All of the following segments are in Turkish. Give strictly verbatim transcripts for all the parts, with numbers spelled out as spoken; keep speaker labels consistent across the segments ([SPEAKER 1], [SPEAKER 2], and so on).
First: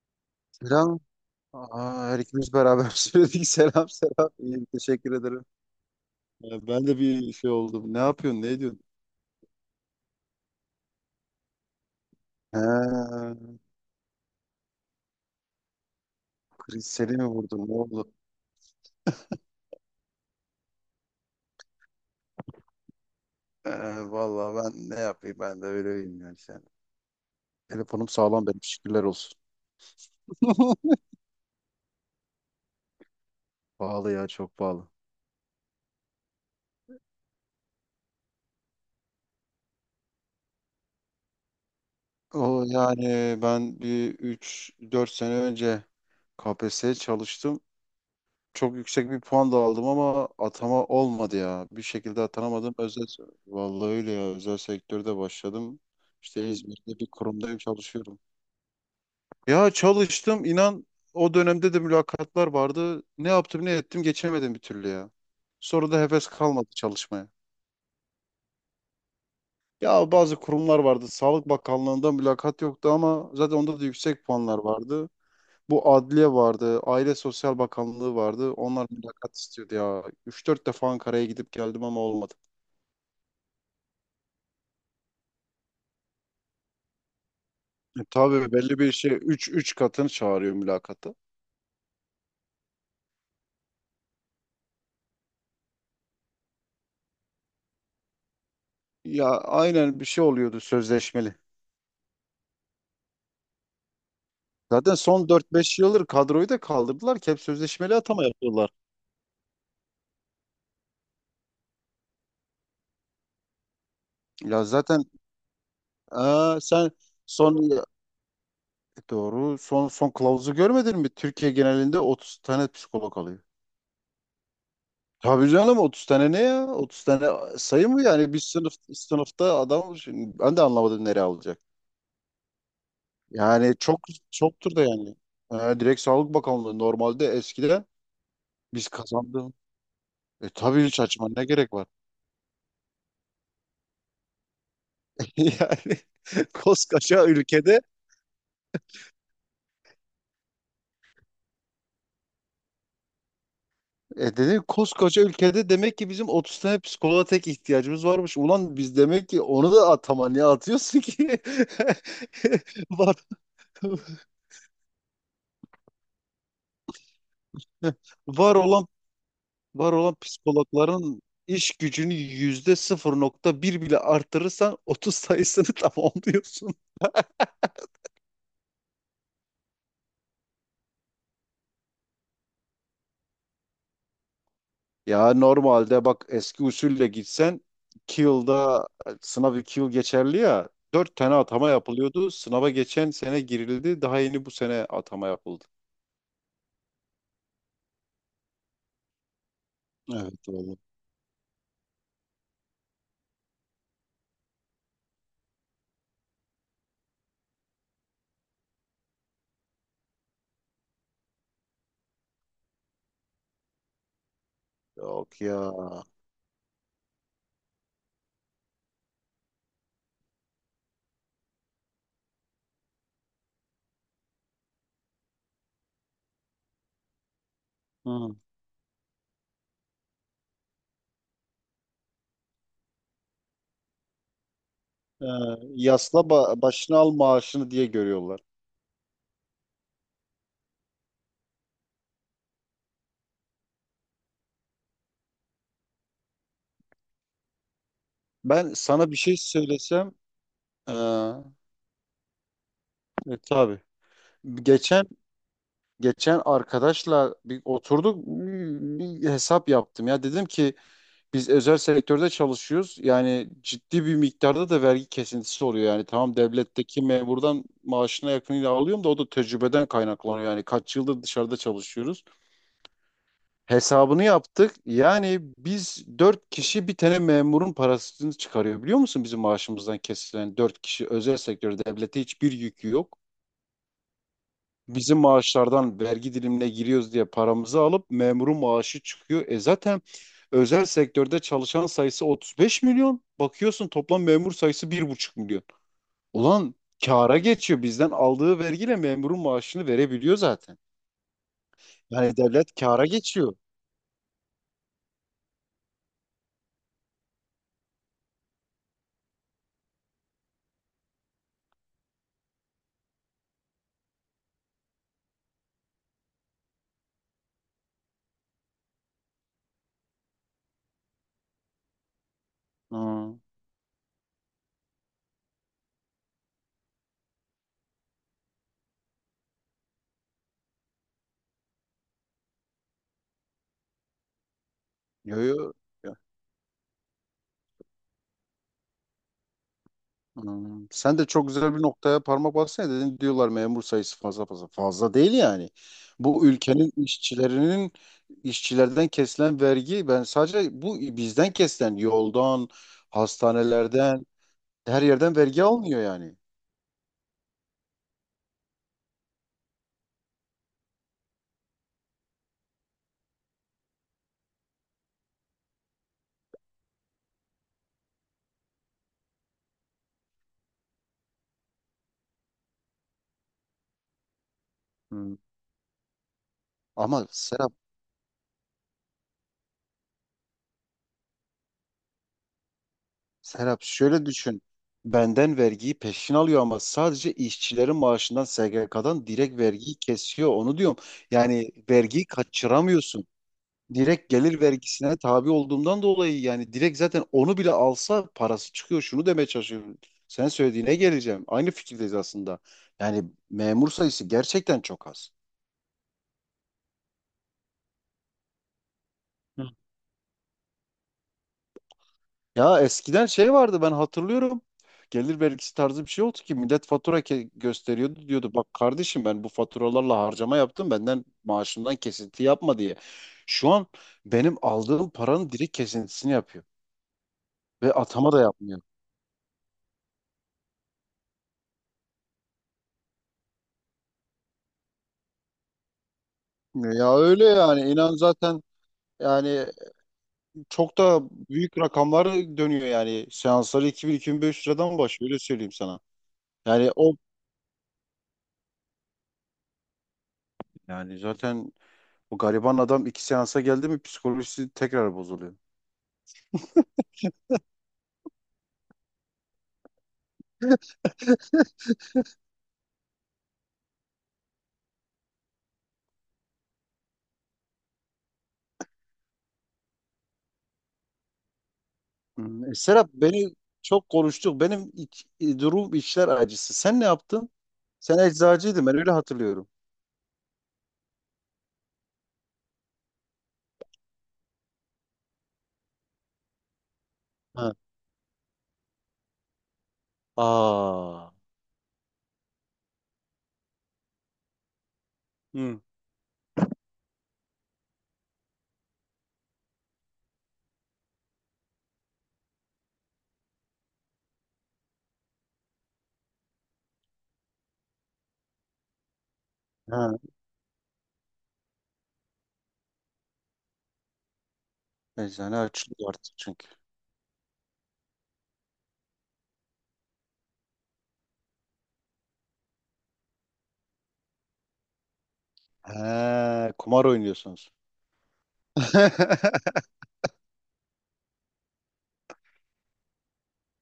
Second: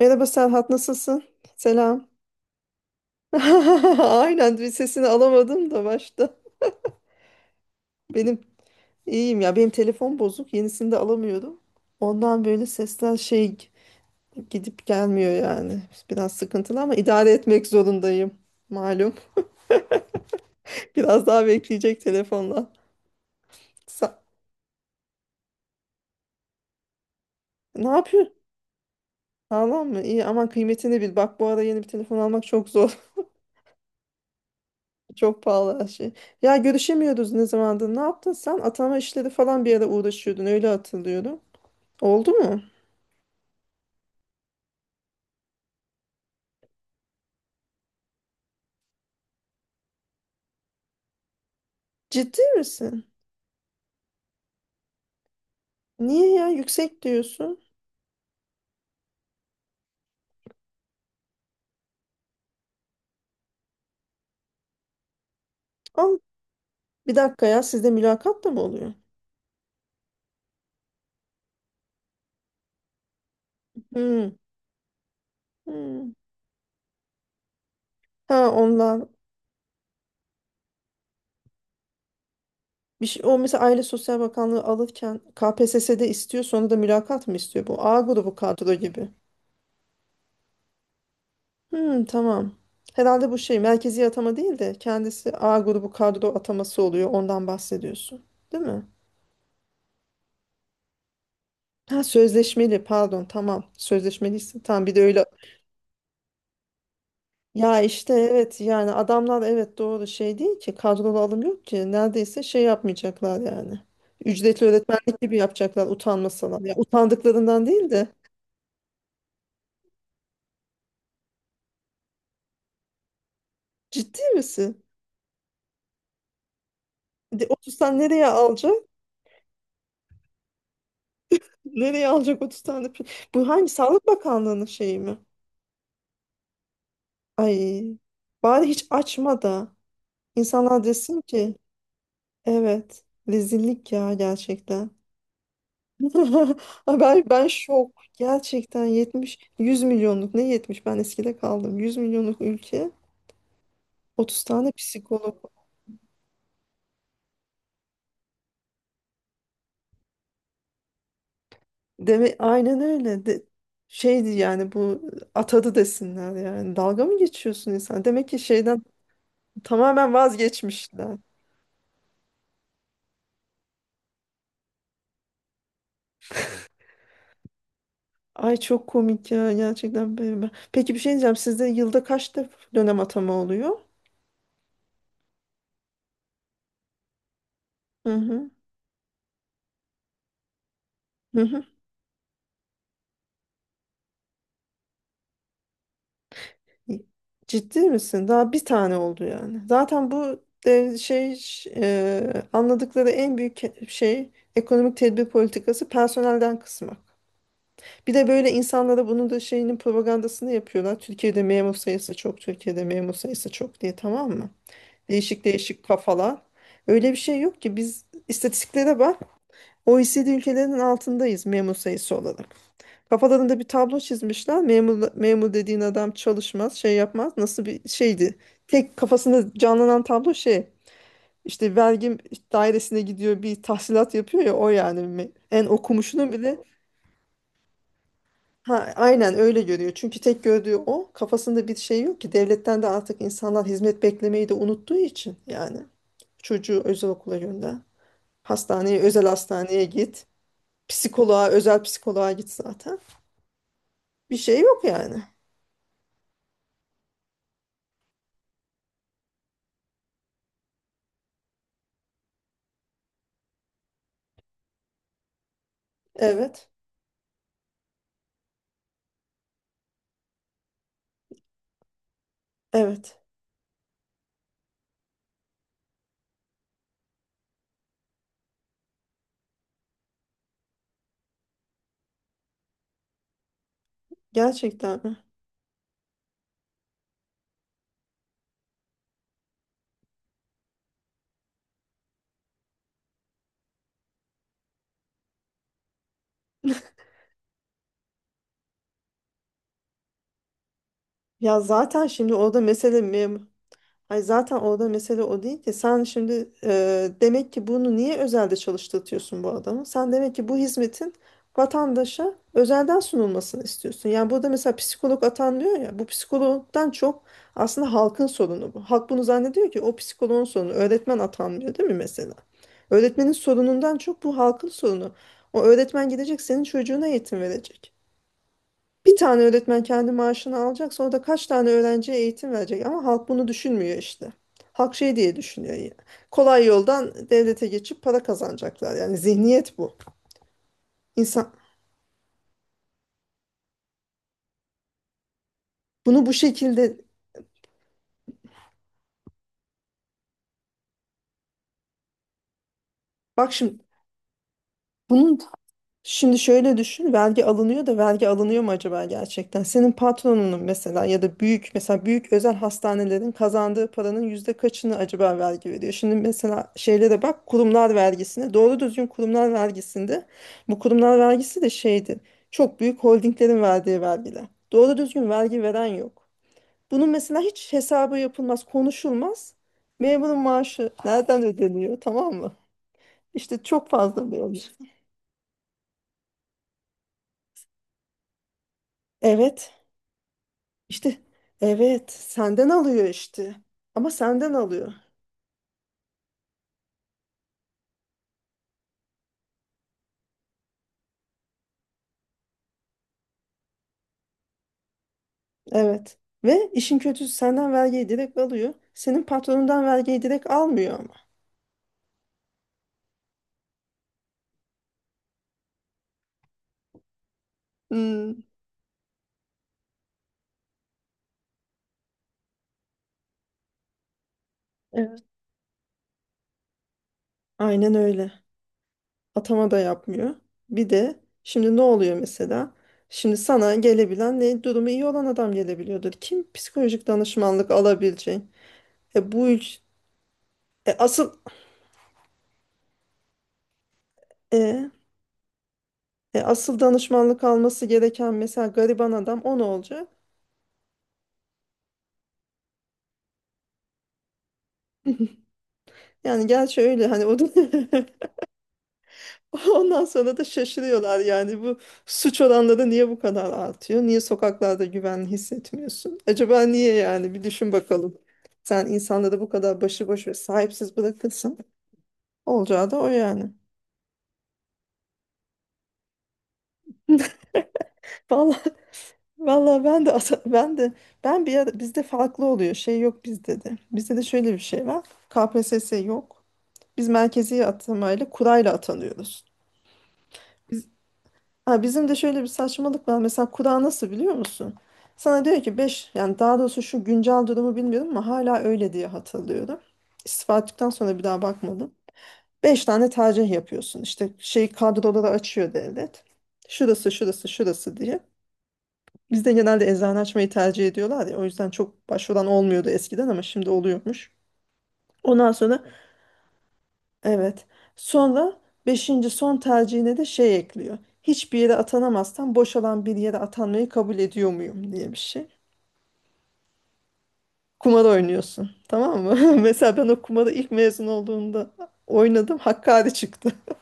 [SPEAKER 1] Merhaba Serhat,
[SPEAKER 2] Selam.
[SPEAKER 1] nasılsın?
[SPEAKER 2] Aa,
[SPEAKER 1] Selam.
[SPEAKER 2] her ikimiz beraber söyledik. Selam selam.
[SPEAKER 1] Aynen
[SPEAKER 2] İyiyim,
[SPEAKER 1] bir sesini
[SPEAKER 2] teşekkür ederim.
[SPEAKER 1] alamadım da başta.
[SPEAKER 2] Ya ben de bir şey oldum. Ne
[SPEAKER 1] Benim
[SPEAKER 2] yapıyorsun? Ne ediyorsun?
[SPEAKER 1] iyiyim ya. Benim telefon bozuk. Yenisini de alamıyorum. Ondan böyle sesler
[SPEAKER 2] Ha,
[SPEAKER 1] şey gidip gelmiyor yani. Biraz sıkıntılı
[SPEAKER 2] kriz
[SPEAKER 1] ama
[SPEAKER 2] seni mi
[SPEAKER 1] idare etmek
[SPEAKER 2] vurdun? Ne oldu?
[SPEAKER 1] zorundayım. Malum. Biraz daha bekleyecek telefonla.
[SPEAKER 2] Ee,
[SPEAKER 1] Sa-
[SPEAKER 2] vallahi ben ne yapayım? Ben de öyleyim yani sen.
[SPEAKER 1] Ne
[SPEAKER 2] Telefonum
[SPEAKER 1] yapıyor?
[SPEAKER 2] sağlam benim. Şükürler olsun.
[SPEAKER 1] Sağlam mı? İyi aman kıymetini bil. Bak bu ara yeni bir telefon almak çok zor.
[SPEAKER 2] Pahalı ya, çok pahalı.
[SPEAKER 1] Çok pahalı her şey. Ya görüşemiyoruz ne zamandır. Ne yaptın sen? Atama işleri falan bir ara uğraşıyordun. Öyle hatırlıyorum. Oldu mu?
[SPEAKER 2] O yani, ben bir üç dört sene önce K P S S çalıştım. Çok yüksek bir puan da aldım ama atama olmadı ya. Bir şekilde
[SPEAKER 1] Ciddi
[SPEAKER 2] atanamadım.
[SPEAKER 1] misin?
[SPEAKER 2] Özel, vallahi öyle ya. Özel sektörde başladım.
[SPEAKER 1] Niye ya
[SPEAKER 2] İşte İzmir'de
[SPEAKER 1] yüksek
[SPEAKER 2] bir kurumdayım,
[SPEAKER 1] diyorsun?
[SPEAKER 2] çalışıyorum. Ya çalıştım inan, o dönemde de mülakatlar vardı. Ne yaptım ne ettim geçemedim bir türlü ya. Sonra da
[SPEAKER 1] Al
[SPEAKER 2] heves kalmadı
[SPEAKER 1] bir
[SPEAKER 2] çalışmaya.
[SPEAKER 1] dakika ya, sizde mülakat da mı oluyor?
[SPEAKER 2] Ya bazı kurumlar vardı. Sağlık Bakanlığı'nda mülakat yoktu ama zaten onda da yüksek
[SPEAKER 1] Hmm.
[SPEAKER 2] puanlar vardı. Bu
[SPEAKER 1] Hmm.
[SPEAKER 2] adliye vardı, Aile Sosyal Bakanlığı
[SPEAKER 1] Ha,
[SPEAKER 2] vardı. Onlar
[SPEAKER 1] onlar
[SPEAKER 2] mülakat istiyordu ya. Üç dört defa Ankara'ya gidip geldim ama olmadı.
[SPEAKER 1] bir şey, o mesela Aile Sosyal Bakanlığı alırken K P S S'de istiyor sonra da mülakat mı istiyor bu? A
[SPEAKER 2] E,
[SPEAKER 1] grubu
[SPEAKER 2] tabii
[SPEAKER 1] kadro
[SPEAKER 2] belli bir
[SPEAKER 1] gibi.
[SPEAKER 2] şey, üç üç katını çağırıyor mülakata.
[SPEAKER 1] Hmm, tamam. Herhalde bu şey merkezi atama değil de kendisi A grubu kadro ataması oluyor, ondan bahsediyorsun. Değil mi?
[SPEAKER 2] Ya aynen, bir şey oluyordu, sözleşmeli.
[SPEAKER 1] Ha, sözleşmeli, pardon, tamam, sözleşmeliyse tamam, bir
[SPEAKER 2] Zaten
[SPEAKER 1] de öyle.
[SPEAKER 2] son dört beş yıldır kadroyu da kaldırdılar, ki hep
[SPEAKER 1] Ya
[SPEAKER 2] sözleşmeli
[SPEAKER 1] işte
[SPEAKER 2] atama
[SPEAKER 1] evet,
[SPEAKER 2] yapıyorlar.
[SPEAKER 1] yani adamlar evet, doğru, şey değil ki kadrolu alım yok ki neredeyse, şey yapmayacaklar yani. Ücretli
[SPEAKER 2] Ya zaten
[SPEAKER 1] öğretmenlik gibi yapacaklar
[SPEAKER 2] aa,
[SPEAKER 1] utanmasalar. Ya
[SPEAKER 2] sen son,
[SPEAKER 1] utandıklarından değil de
[SPEAKER 2] doğru, son son kılavuzu görmedin mi? Türkiye genelinde otuz tane psikolog alıyor.
[SPEAKER 1] ciddi misin?
[SPEAKER 2] Tabii canım, otuz tane ne ya? otuz tane
[SPEAKER 1] De, otuz
[SPEAKER 2] sayı
[SPEAKER 1] tane
[SPEAKER 2] mı
[SPEAKER 1] nereye
[SPEAKER 2] yani? Bir
[SPEAKER 1] alacak?
[SPEAKER 2] sınıf sınıfta adam, şimdi ben de anlamadım nereye alacak.
[SPEAKER 1] Nereye alacak otuz tane? pi- Bu hangi
[SPEAKER 2] Yani çok
[SPEAKER 1] Sağlık Bakanlığı'nın
[SPEAKER 2] çoktur da
[SPEAKER 1] şeyi
[SPEAKER 2] yani.
[SPEAKER 1] mi?
[SPEAKER 2] Ee, direkt Sağlık Bakanlığı, normalde
[SPEAKER 1] Ay,
[SPEAKER 2] eskiden
[SPEAKER 1] bari hiç
[SPEAKER 2] biz
[SPEAKER 1] açma
[SPEAKER 2] kazandık.
[SPEAKER 1] da
[SPEAKER 2] E
[SPEAKER 1] insanlar
[SPEAKER 2] tabii, hiç
[SPEAKER 1] desin
[SPEAKER 2] açma, ne
[SPEAKER 1] ki,
[SPEAKER 2] gerek var?
[SPEAKER 1] evet, rezillik ya gerçekten.
[SPEAKER 2] Yani
[SPEAKER 1] Ben
[SPEAKER 2] koskoca
[SPEAKER 1] ben
[SPEAKER 2] ülkede,
[SPEAKER 1] şok. Gerçekten yetmiş yüz milyonluk, ne yetmiş, ben eskide kaldım. yüz milyonluk ülke
[SPEAKER 2] e
[SPEAKER 1] otuz
[SPEAKER 2] dedim
[SPEAKER 1] tane
[SPEAKER 2] koskoca
[SPEAKER 1] psikolog.
[SPEAKER 2] ülkede demek ki bizim otuz tane psikoloğa tek ihtiyacımız varmış. Ulan biz demek ki, onu da atama, niye atıyorsun ki?
[SPEAKER 1] Deme aynen
[SPEAKER 2] Var,
[SPEAKER 1] öyle. De, şeydi yani bu atadı desinler yani. Dalga mı geçiyorsun insan? Demek ki
[SPEAKER 2] var
[SPEAKER 1] şeyden
[SPEAKER 2] olan Var
[SPEAKER 1] tamamen
[SPEAKER 2] olan
[SPEAKER 1] vazgeçmişler.
[SPEAKER 2] psikologların iş gücünü yüzde sıfır nokta bir bile artırırsan otuz sayısını tamamlıyorsun.
[SPEAKER 1] Ay çok komik ya gerçekten. Böyle. Peki bir şey diyeceğim. Sizde yılda kaç def- dönem atama oluyor?
[SPEAKER 2] Ya normalde bak, eski usulle gitsen
[SPEAKER 1] Hı
[SPEAKER 2] iki
[SPEAKER 1] hı.
[SPEAKER 2] yılda, sınav iki yıl geçerli ya, dört tane
[SPEAKER 1] Hı hı.
[SPEAKER 2] atama yapılıyordu. Sınava geçen sene girildi. Daha yeni bu sene atama yapıldı.
[SPEAKER 1] Ciddi misin? Daha bir tane oldu yani. Zaten bu
[SPEAKER 2] Evet oğlum.
[SPEAKER 1] de- şey, ş- e, anladıkları en büyük ke- şey, ekonomik tedbir politikası personelden kısmak. Bir de böyle insanlara bunun da şeyinin propagandasını yapıyorlar. Türkiye'de memur sayısı çok, Türkiye'de memur sayısı çok diye, tamam mı?
[SPEAKER 2] Yok
[SPEAKER 1] Değişik
[SPEAKER 2] ya.
[SPEAKER 1] değişik kafalar. Öyle bir şey yok ki, biz istatistiklere bak. O OECD ülkelerinin altındayız memur sayısı olarak. Kafalarında bir tablo çizmişler. Memur, memur dediğin adam çalışmaz, şey yapmaz. Nasıl bir şeydi?
[SPEAKER 2] Hı.
[SPEAKER 1] Tek kafasında canlanan tablo şey. İşte vergi dairesine gidiyor bir tahsilat yapıyor ya, o yani,
[SPEAKER 2] Ee,
[SPEAKER 1] Me- en
[SPEAKER 2] Yasla
[SPEAKER 1] okumuşunu bile,
[SPEAKER 2] ba- başına al maaşını diye görüyorlar.
[SPEAKER 1] ha, aynen öyle görüyor. Çünkü tek gördüğü o, kafasında bir şey yok ki, devletten de artık insanlar hizmet beklemeyi de unuttuğu için yani, çocuğu özel okula gönder.
[SPEAKER 2] Ben
[SPEAKER 1] Hastaneye,
[SPEAKER 2] sana bir
[SPEAKER 1] özel
[SPEAKER 2] şey
[SPEAKER 1] hastaneye
[SPEAKER 2] söylesem
[SPEAKER 1] git.
[SPEAKER 2] ee,
[SPEAKER 1] Psikoloğa, özel psikoloğa git zaten.
[SPEAKER 2] e, tabii.
[SPEAKER 1] Bir şey yok
[SPEAKER 2] Geçen
[SPEAKER 1] yani.
[SPEAKER 2] Geçen arkadaşla bir oturduk, bir hesap yaptım ya, dedim ki biz özel sektörde çalışıyoruz, yani ciddi bir miktarda da vergi kesintisi oluyor. Yani tamam,
[SPEAKER 1] Evet.
[SPEAKER 2] devletteki memurdan maaşına yakınıyla alıyorum da o da tecrübeden kaynaklanıyor, yani kaç yıldır dışarıda çalışıyoruz.
[SPEAKER 1] Evet.
[SPEAKER 2] Hesabını yaptık. Yani biz dört kişi bir tane memurun parasını çıkarıyor, biliyor musun, bizim maaşımızdan kesilen. Dört kişi özel sektörde, devlete hiçbir yükü yok,
[SPEAKER 1] Gerçekten mi?
[SPEAKER 2] bizim maaşlardan vergi dilimine giriyoruz diye paramızı alıp memurun maaşı çıkıyor. E zaten özel sektörde çalışan sayısı 35 milyon. Bakıyorsun, toplam memur sayısı bir buçuk milyon. Ulan kâra geçiyor. Bizden aldığı vergiyle memurun maaşını verebiliyor zaten.
[SPEAKER 1] Ya zaten şimdi
[SPEAKER 2] Yani
[SPEAKER 1] orada
[SPEAKER 2] devlet
[SPEAKER 1] mesele
[SPEAKER 2] kâra
[SPEAKER 1] mem
[SPEAKER 2] geçiyor.
[SPEAKER 1] Ay, zaten orada mesele o değil ki. Sen şimdi, e, demek ki bunu niye özelde çalıştırtıyorsun bu adamı? Sen demek ki bu hizmetin vatandaşa özelden sunulmasını istiyorsun. Yani burada mesela psikolog atanıyor ya. Bu psikologdan çok aslında halkın sorunu bu. Halk bunu zannediyor ki o psikoloğun sorunu. Öğretmen atanmıyor değil mi mesela? Öğretmenin
[SPEAKER 2] Ha.
[SPEAKER 1] sorunundan çok bu halkın sorunu. O öğretmen gidecek senin çocuğuna eğitim verecek. Bir tane öğretmen kendi maaşını alacak, sonra da kaç tane öğrenciye eğitim verecek, ama halk bunu düşünmüyor işte. Halk şey diye
[SPEAKER 2] Yo, yo.
[SPEAKER 1] düşünüyor ya. Kolay yoldan devlete geçip para kazanacaklar. Yani zihniyet bu.
[SPEAKER 2] Hmm, sen de çok
[SPEAKER 1] İnsan
[SPEAKER 2] güzel bir noktaya parmak bassana, dedin. Diyorlar memur sayısı fazla, fazla fazla, değil yani.
[SPEAKER 1] bunu bu
[SPEAKER 2] Bu ülkenin
[SPEAKER 1] şekilde...
[SPEAKER 2] işçilerinin işçilerden kesilen vergi, ben sadece bu bizden kesilen, yoldan,
[SPEAKER 1] Bak şimdi
[SPEAKER 2] hastanelerden, her yerden
[SPEAKER 1] bunun...
[SPEAKER 2] vergi almıyor yani.
[SPEAKER 1] Şimdi şöyle düşün, vergi alınıyor da vergi alınıyor mu acaba gerçekten? Senin patronunun mesela, ya da büyük, mesela büyük özel hastanelerin kazandığı paranın yüzde kaçını acaba vergi veriyor? Şimdi mesela şeylere bak, kurumlar vergisine, doğru düzgün kurumlar vergisinde, bu kurumlar vergisi de şeydi, çok büyük holdinglerin verdiği vergiler. Doğru düzgün
[SPEAKER 2] Hmm.
[SPEAKER 1] vergi veren yok. Bunun
[SPEAKER 2] Ama
[SPEAKER 1] mesela
[SPEAKER 2] Serap
[SPEAKER 1] hiç hesabı yapılmaz, konuşulmaz. Memurun maaşı nereden ödeniyor, tamam mı? İşte
[SPEAKER 2] Serap
[SPEAKER 1] çok
[SPEAKER 2] şöyle
[SPEAKER 1] fazla bir olmuş.
[SPEAKER 2] düşün. Benden vergiyi peşin alıyor ama sadece işçilerin maaşından, S G K'dan direkt
[SPEAKER 1] Evet.
[SPEAKER 2] vergiyi kesiyor, onu diyorum.
[SPEAKER 1] İşte
[SPEAKER 2] Yani
[SPEAKER 1] evet,
[SPEAKER 2] vergiyi
[SPEAKER 1] senden alıyor
[SPEAKER 2] kaçıramıyorsun.
[SPEAKER 1] işte. Ama
[SPEAKER 2] Direkt
[SPEAKER 1] senden
[SPEAKER 2] gelir
[SPEAKER 1] alıyor.
[SPEAKER 2] vergisine tabi olduğumdan dolayı yani direkt, zaten onu bile alsa parası çıkıyor. Şunu demeye çalışıyorum. Sen söylediğine geleceğim. Aynı fikirdeyiz aslında. Yani memur sayısı gerçekten çok az.
[SPEAKER 1] Evet. Ve işin kötüsü senden vergiyi direkt alıyor. Senin
[SPEAKER 2] Hı.
[SPEAKER 1] patronundan vergiyi direkt almıyor ama.
[SPEAKER 2] Ya eskiden şey vardı, ben hatırlıyorum. Gelir vergisi tarzı bir şey oldu ki millet fatura ke- gösteriyordu,
[SPEAKER 1] Hmm,
[SPEAKER 2] diyordu, bak kardeşim, ben bu faturalarla harcama yaptım, benden maaşımdan kesinti yapma diye. Şu an benim aldığım
[SPEAKER 1] evet.
[SPEAKER 2] paranın direkt kesintisini yapıyor ve
[SPEAKER 1] Aynen öyle.
[SPEAKER 2] atama da yapmıyor.
[SPEAKER 1] Atama da yapmıyor. Bir de şimdi ne oluyor mesela? Şimdi sana gelebilen, ne, durumu iyi olan adam gelebiliyordur. Kim psikolojik
[SPEAKER 2] Ya öyle
[SPEAKER 1] danışmanlık
[SPEAKER 2] yani, inan
[SPEAKER 1] alabilecek?
[SPEAKER 2] zaten.
[SPEAKER 1] E bu
[SPEAKER 2] Yani
[SPEAKER 1] ülke, e,
[SPEAKER 2] çok da
[SPEAKER 1] asıl
[SPEAKER 2] büyük rakamlar dönüyor yani. Seansları iki bin-iki bin beş yüz
[SPEAKER 1] e,
[SPEAKER 2] liradan başlıyor, öyle söyleyeyim sana.
[SPEAKER 1] e, asıl
[SPEAKER 2] Yani o,
[SPEAKER 1] danışmanlık alması gereken mesela gariban adam, o ne olacak?
[SPEAKER 2] yani zaten bu gariban adam iki seansa geldi mi psikolojisi tekrar bozuluyor.
[SPEAKER 1] Yani gerçi öyle hani o... Ondan sonra da şaşırıyorlar yani, bu suç oranları niye bu kadar artıyor? Niye sokaklarda güven hissetmiyorsun? Acaba niye, yani bir düşün bakalım. Sen insanları bu kadar başıboş ve sahipsiz bırakırsın.
[SPEAKER 2] Hmm, e,
[SPEAKER 1] Olacağı da o
[SPEAKER 2] Serap,
[SPEAKER 1] yani.
[SPEAKER 2] beni çok konuştuk. Benim iç- e, durum içler acısı. Sen ne yaptın? Sen
[SPEAKER 1] Vallahi
[SPEAKER 2] eczacıydın, ben öyle hatırlıyorum.
[SPEAKER 1] vallahi ben de asa- ben de ben bir ara bizde farklı oluyor. Şey yok bizde de. Bizde de şöyle bir şey var. K P S S yok. Biz merkezi
[SPEAKER 2] Ha.
[SPEAKER 1] atamayla kurayla atanıyoruz.
[SPEAKER 2] Aa.
[SPEAKER 1] Ha, bizim de şöyle bir saçmalık var. Mesela kura nasıl biliyor musun? Sana diyor ki
[SPEAKER 2] Hı.
[SPEAKER 1] beş, yani daha doğrusu şu güncel durumu bilmiyorum ama hala öyle diye hatırlıyorum. İstifa ettikten sonra bir daha bakmadım. Beş tane tercih yapıyorsun. İşte şey kadroları açıyor devlet. Şurası, şurası, şurası diye. Bizde genelde
[SPEAKER 2] Ha.
[SPEAKER 1] eczane açmayı tercih ediyorlar ya. O yüzden çok başvuran olmuyordu eskiden ama şimdi oluyormuş. Ondan
[SPEAKER 2] Eczane
[SPEAKER 1] sonra...
[SPEAKER 2] açılıyor artık çünkü.
[SPEAKER 1] Evet. Sonra beşinci son tercihine de şey ekliyor. Hiçbir yere atanamazsan boşalan bir yere atanmayı kabul ediyor muyum diye bir şey.
[SPEAKER 2] He, kumar oynuyorsunuz.
[SPEAKER 1] Kumar oynuyorsun. Tamam mı? Mesela ben o kumarı ilk mezun olduğumda oynadım. Hakkari çıktı.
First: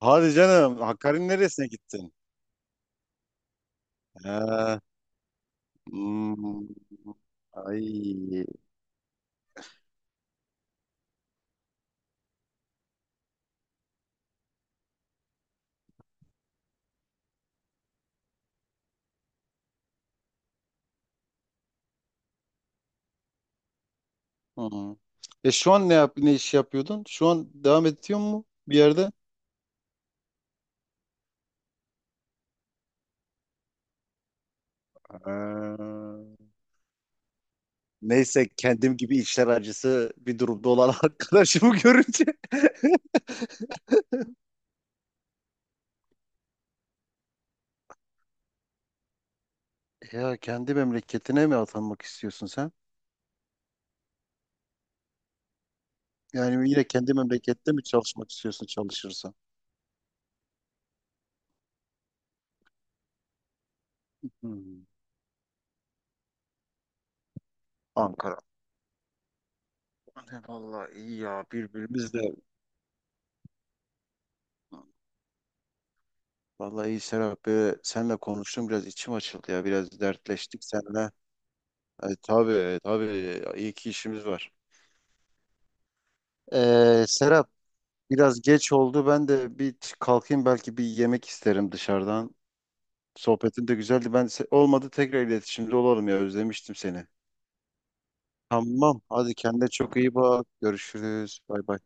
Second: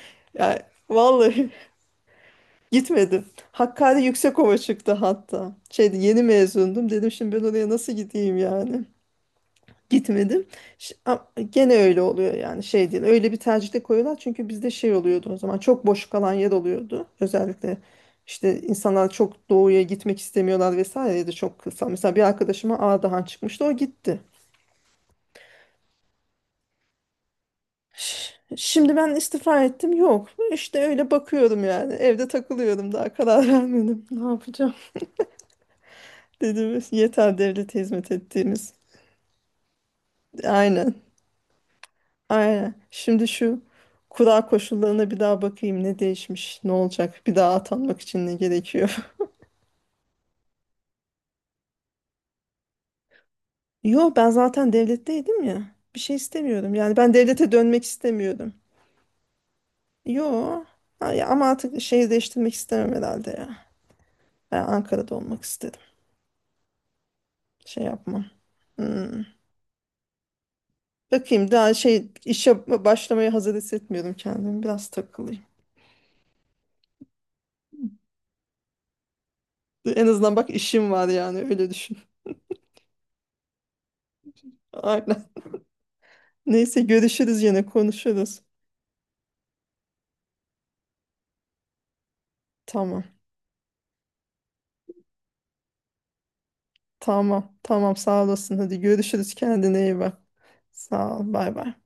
[SPEAKER 2] Hadi
[SPEAKER 1] Yani
[SPEAKER 2] canım, Hakkari'nin
[SPEAKER 1] vallahi
[SPEAKER 2] neresine gittin?
[SPEAKER 1] gitmedim. Hakkari Yüksekova
[SPEAKER 2] He.
[SPEAKER 1] çıktı hatta. Şeydi, yeni
[SPEAKER 2] Hmm,
[SPEAKER 1] mezundum. Dedim şimdi ben oraya nasıl gideyim
[SPEAKER 2] ay.
[SPEAKER 1] yani. Gitmedim. Ş- a- Gene öyle oluyor yani, şey değil. Öyle bir tercihte koyuyorlar çünkü bizde şey oluyordu o zaman, çok boş kalan yer oluyordu. Özellikle işte insanlar çok doğuya gitmek istemiyorlar vesaire, ya da çok kısa. Mesela bir arkadaşıma Ağdahan çıkmıştı, o gitti.
[SPEAKER 2] Hmm. E, şu an ne yap ne iş yapıyordun? Şu an devam ediyor
[SPEAKER 1] Ş-
[SPEAKER 2] mu bir
[SPEAKER 1] Şimdi
[SPEAKER 2] yerde?
[SPEAKER 1] ben istifa ettim yok. İşte öyle bakıyorum yani, evde takılıyorum, daha karar vermedim. Ne yapacağım
[SPEAKER 2] Ha.
[SPEAKER 1] dedim, yeter devlete hizmet
[SPEAKER 2] Neyse,
[SPEAKER 1] ettiğimiz.
[SPEAKER 2] kendim gibi işler acısı bir durumda olan
[SPEAKER 1] Aynen.
[SPEAKER 2] arkadaşımı görünce.
[SPEAKER 1] Aynen. Şimdi şu kura koşullarına bir daha bakayım, ne değişmiş, ne olacak, bir daha atanmak için ne gerekiyor.
[SPEAKER 2] Ya, kendi memleketine mi atanmak istiyorsun sen?
[SPEAKER 1] Yo, ben zaten devletteydim ya. Bir şey
[SPEAKER 2] Yani
[SPEAKER 1] istemiyordum.
[SPEAKER 2] yine
[SPEAKER 1] Yani ben
[SPEAKER 2] kendi
[SPEAKER 1] devlete
[SPEAKER 2] memlekette mi
[SPEAKER 1] dönmek
[SPEAKER 2] çalışmak
[SPEAKER 1] istemiyordum.
[SPEAKER 2] istiyorsun, çalışırsan?
[SPEAKER 1] Yo. Ha, ya ama artık şehir değiştirmek istemem herhalde ya. Ben
[SPEAKER 2] Hmm.
[SPEAKER 1] Ankara'da olmak istedim. Şey yapmam.
[SPEAKER 2] Ankara.
[SPEAKER 1] Hmm.
[SPEAKER 2] Ne Vallahi iyi ya,
[SPEAKER 1] Bakayım, daha şey,
[SPEAKER 2] birbirimiz de.
[SPEAKER 1] işe başlamaya hazır hissetmiyorum kendimi. Biraz takılayım.
[SPEAKER 2] Vallahi iyi Serap. Böyle seninle konuştum, biraz içim açıldı ya. Biraz
[SPEAKER 1] En azından bak
[SPEAKER 2] dertleştik
[SPEAKER 1] işim var
[SPEAKER 2] seninle.
[SPEAKER 1] yani, öyle düşün.
[SPEAKER 2] E, tabii tabii, iyi ki işimiz var.
[SPEAKER 1] Aynen. Neyse,
[SPEAKER 2] Ee,
[SPEAKER 1] görüşürüz,
[SPEAKER 2] Serap,
[SPEAKER 1] yine konuşuruz.
[SPEAKER 2] biraz geç oldu. Ben de bir t- kalkayım, belki bir yemek isterim dışarıdan.
[SPEAKER 1] Tamam.
[SPEAKER 2] Sohbetin de güzeldi. Ben se- olmadı, tekrar iletişimde olalım ya, özlemiştim seni.
[SPEAKER 1] Tamam, tamam sağ olasın. Hadi
[SPEAKER 2] Tamam,
[SPEAKER 1] görüşürüz.
[SPEAKER 2] hadi kendine
[SPEAKER 1] Kendine
[SPEAKER 2] çok
[SPEAKER 1] iyi
[SPEAKER 2] iyi
[SPEAKER 1] bak.
[SPEAKER 2] bak.
[SPEAKER 1] Sağ ol.
[SPEAKER 2] Görüşürüz.
[SPEAKER 1] Bay
[SPEAKER 2] Bay
[SPEAKER 1] bay.
[SPEAKER 2] bay.